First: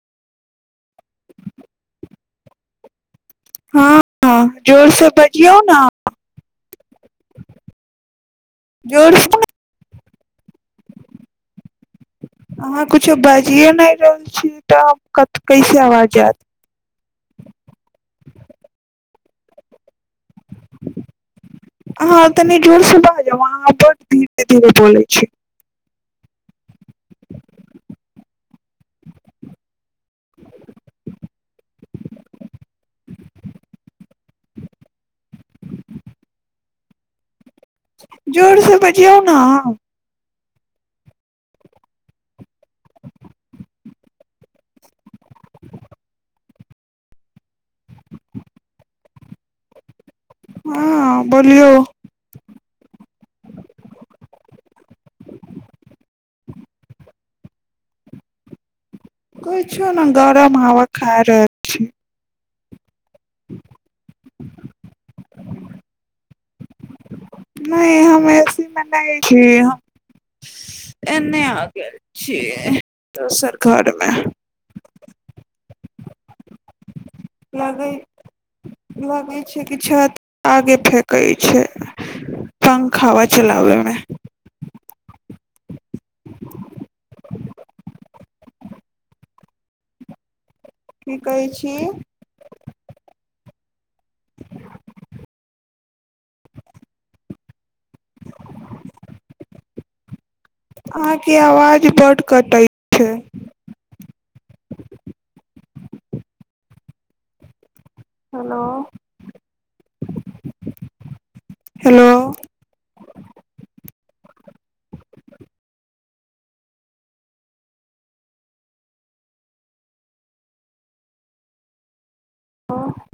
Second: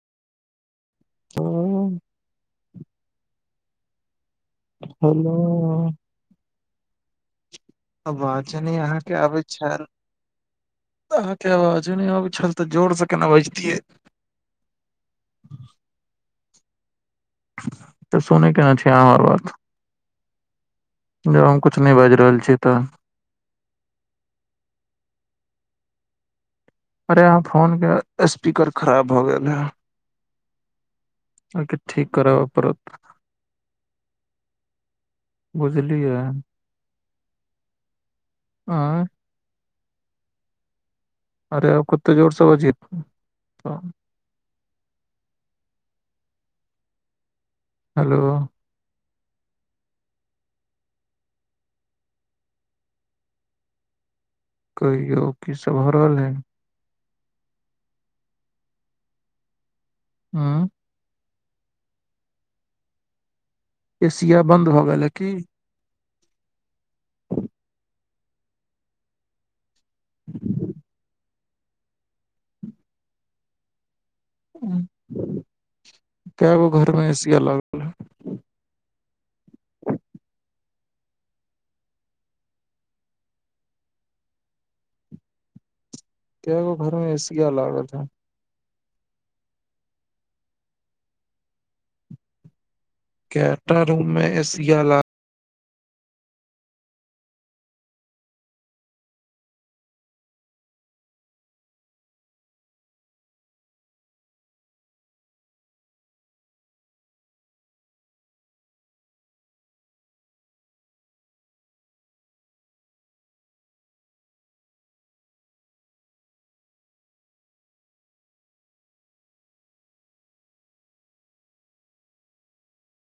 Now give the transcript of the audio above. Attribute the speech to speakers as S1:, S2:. S1: हाँ।
S2: हाँ। हँ जोरसँ बजियौ ने [inaudible]
S1: अबाज नहि
S2: जोर
S1: अहाँके
S2: से
S1: आबैत छल अहाँके आवाजो नहि आबै छल तऽ
S2: अहाँ
S1: जोर से
S2: कुछो
S1: केना
S2: बाजिये
S1: बजतियै
S2: नहि रहल छियै तऽ आब कत कैसे आवाज आयत
S1: तऽ सुने केना छियै अहाँ हमर अवाज हम कुछ नहि बाजि
S2: अहाँ
S1: रहल छी
S2: तनी
S1: तऽ
S2: जोर से बाजु अहाँ बड धीरे धीरे बोलय छियै
S1: अरे अहाँ फोनके स्पीकर खराब भऽ गेल हे अहाँके ठीक कराबय पड़त बुझलियै
S2: जोर से
S1: आँय
S2: बजियौ ने
S1: अरे आब कते जोरसँ बजियै तऽ हेलो
S2: हँ बोलियौ
S1: कहियो की सभ भऽ रहलै हन
S2: कु छो ने गरम
S1: उंम्म
S2: हवा खा रहल ठीक
S1: एशिया बन्द भऽ गेलै कि
S2: नहि हम ए सी मे नहि छी एने आ गेल छियै तऽ सरकारमे
S1: कै गो घरमे ए ए सी अलाउड कऽ
S2: लगै
S1: लिअ
S2: लगै छै कि छत आग फेेकै छै पंखा हावा चलाबे मे
S1: कै गो घरमे ए सी या लागल हन
S2: की कहै छी
S1: कै टा रूममे एसियाला
S2: आहाँके आवाज बड कटै छै हेलो हेलो हेलो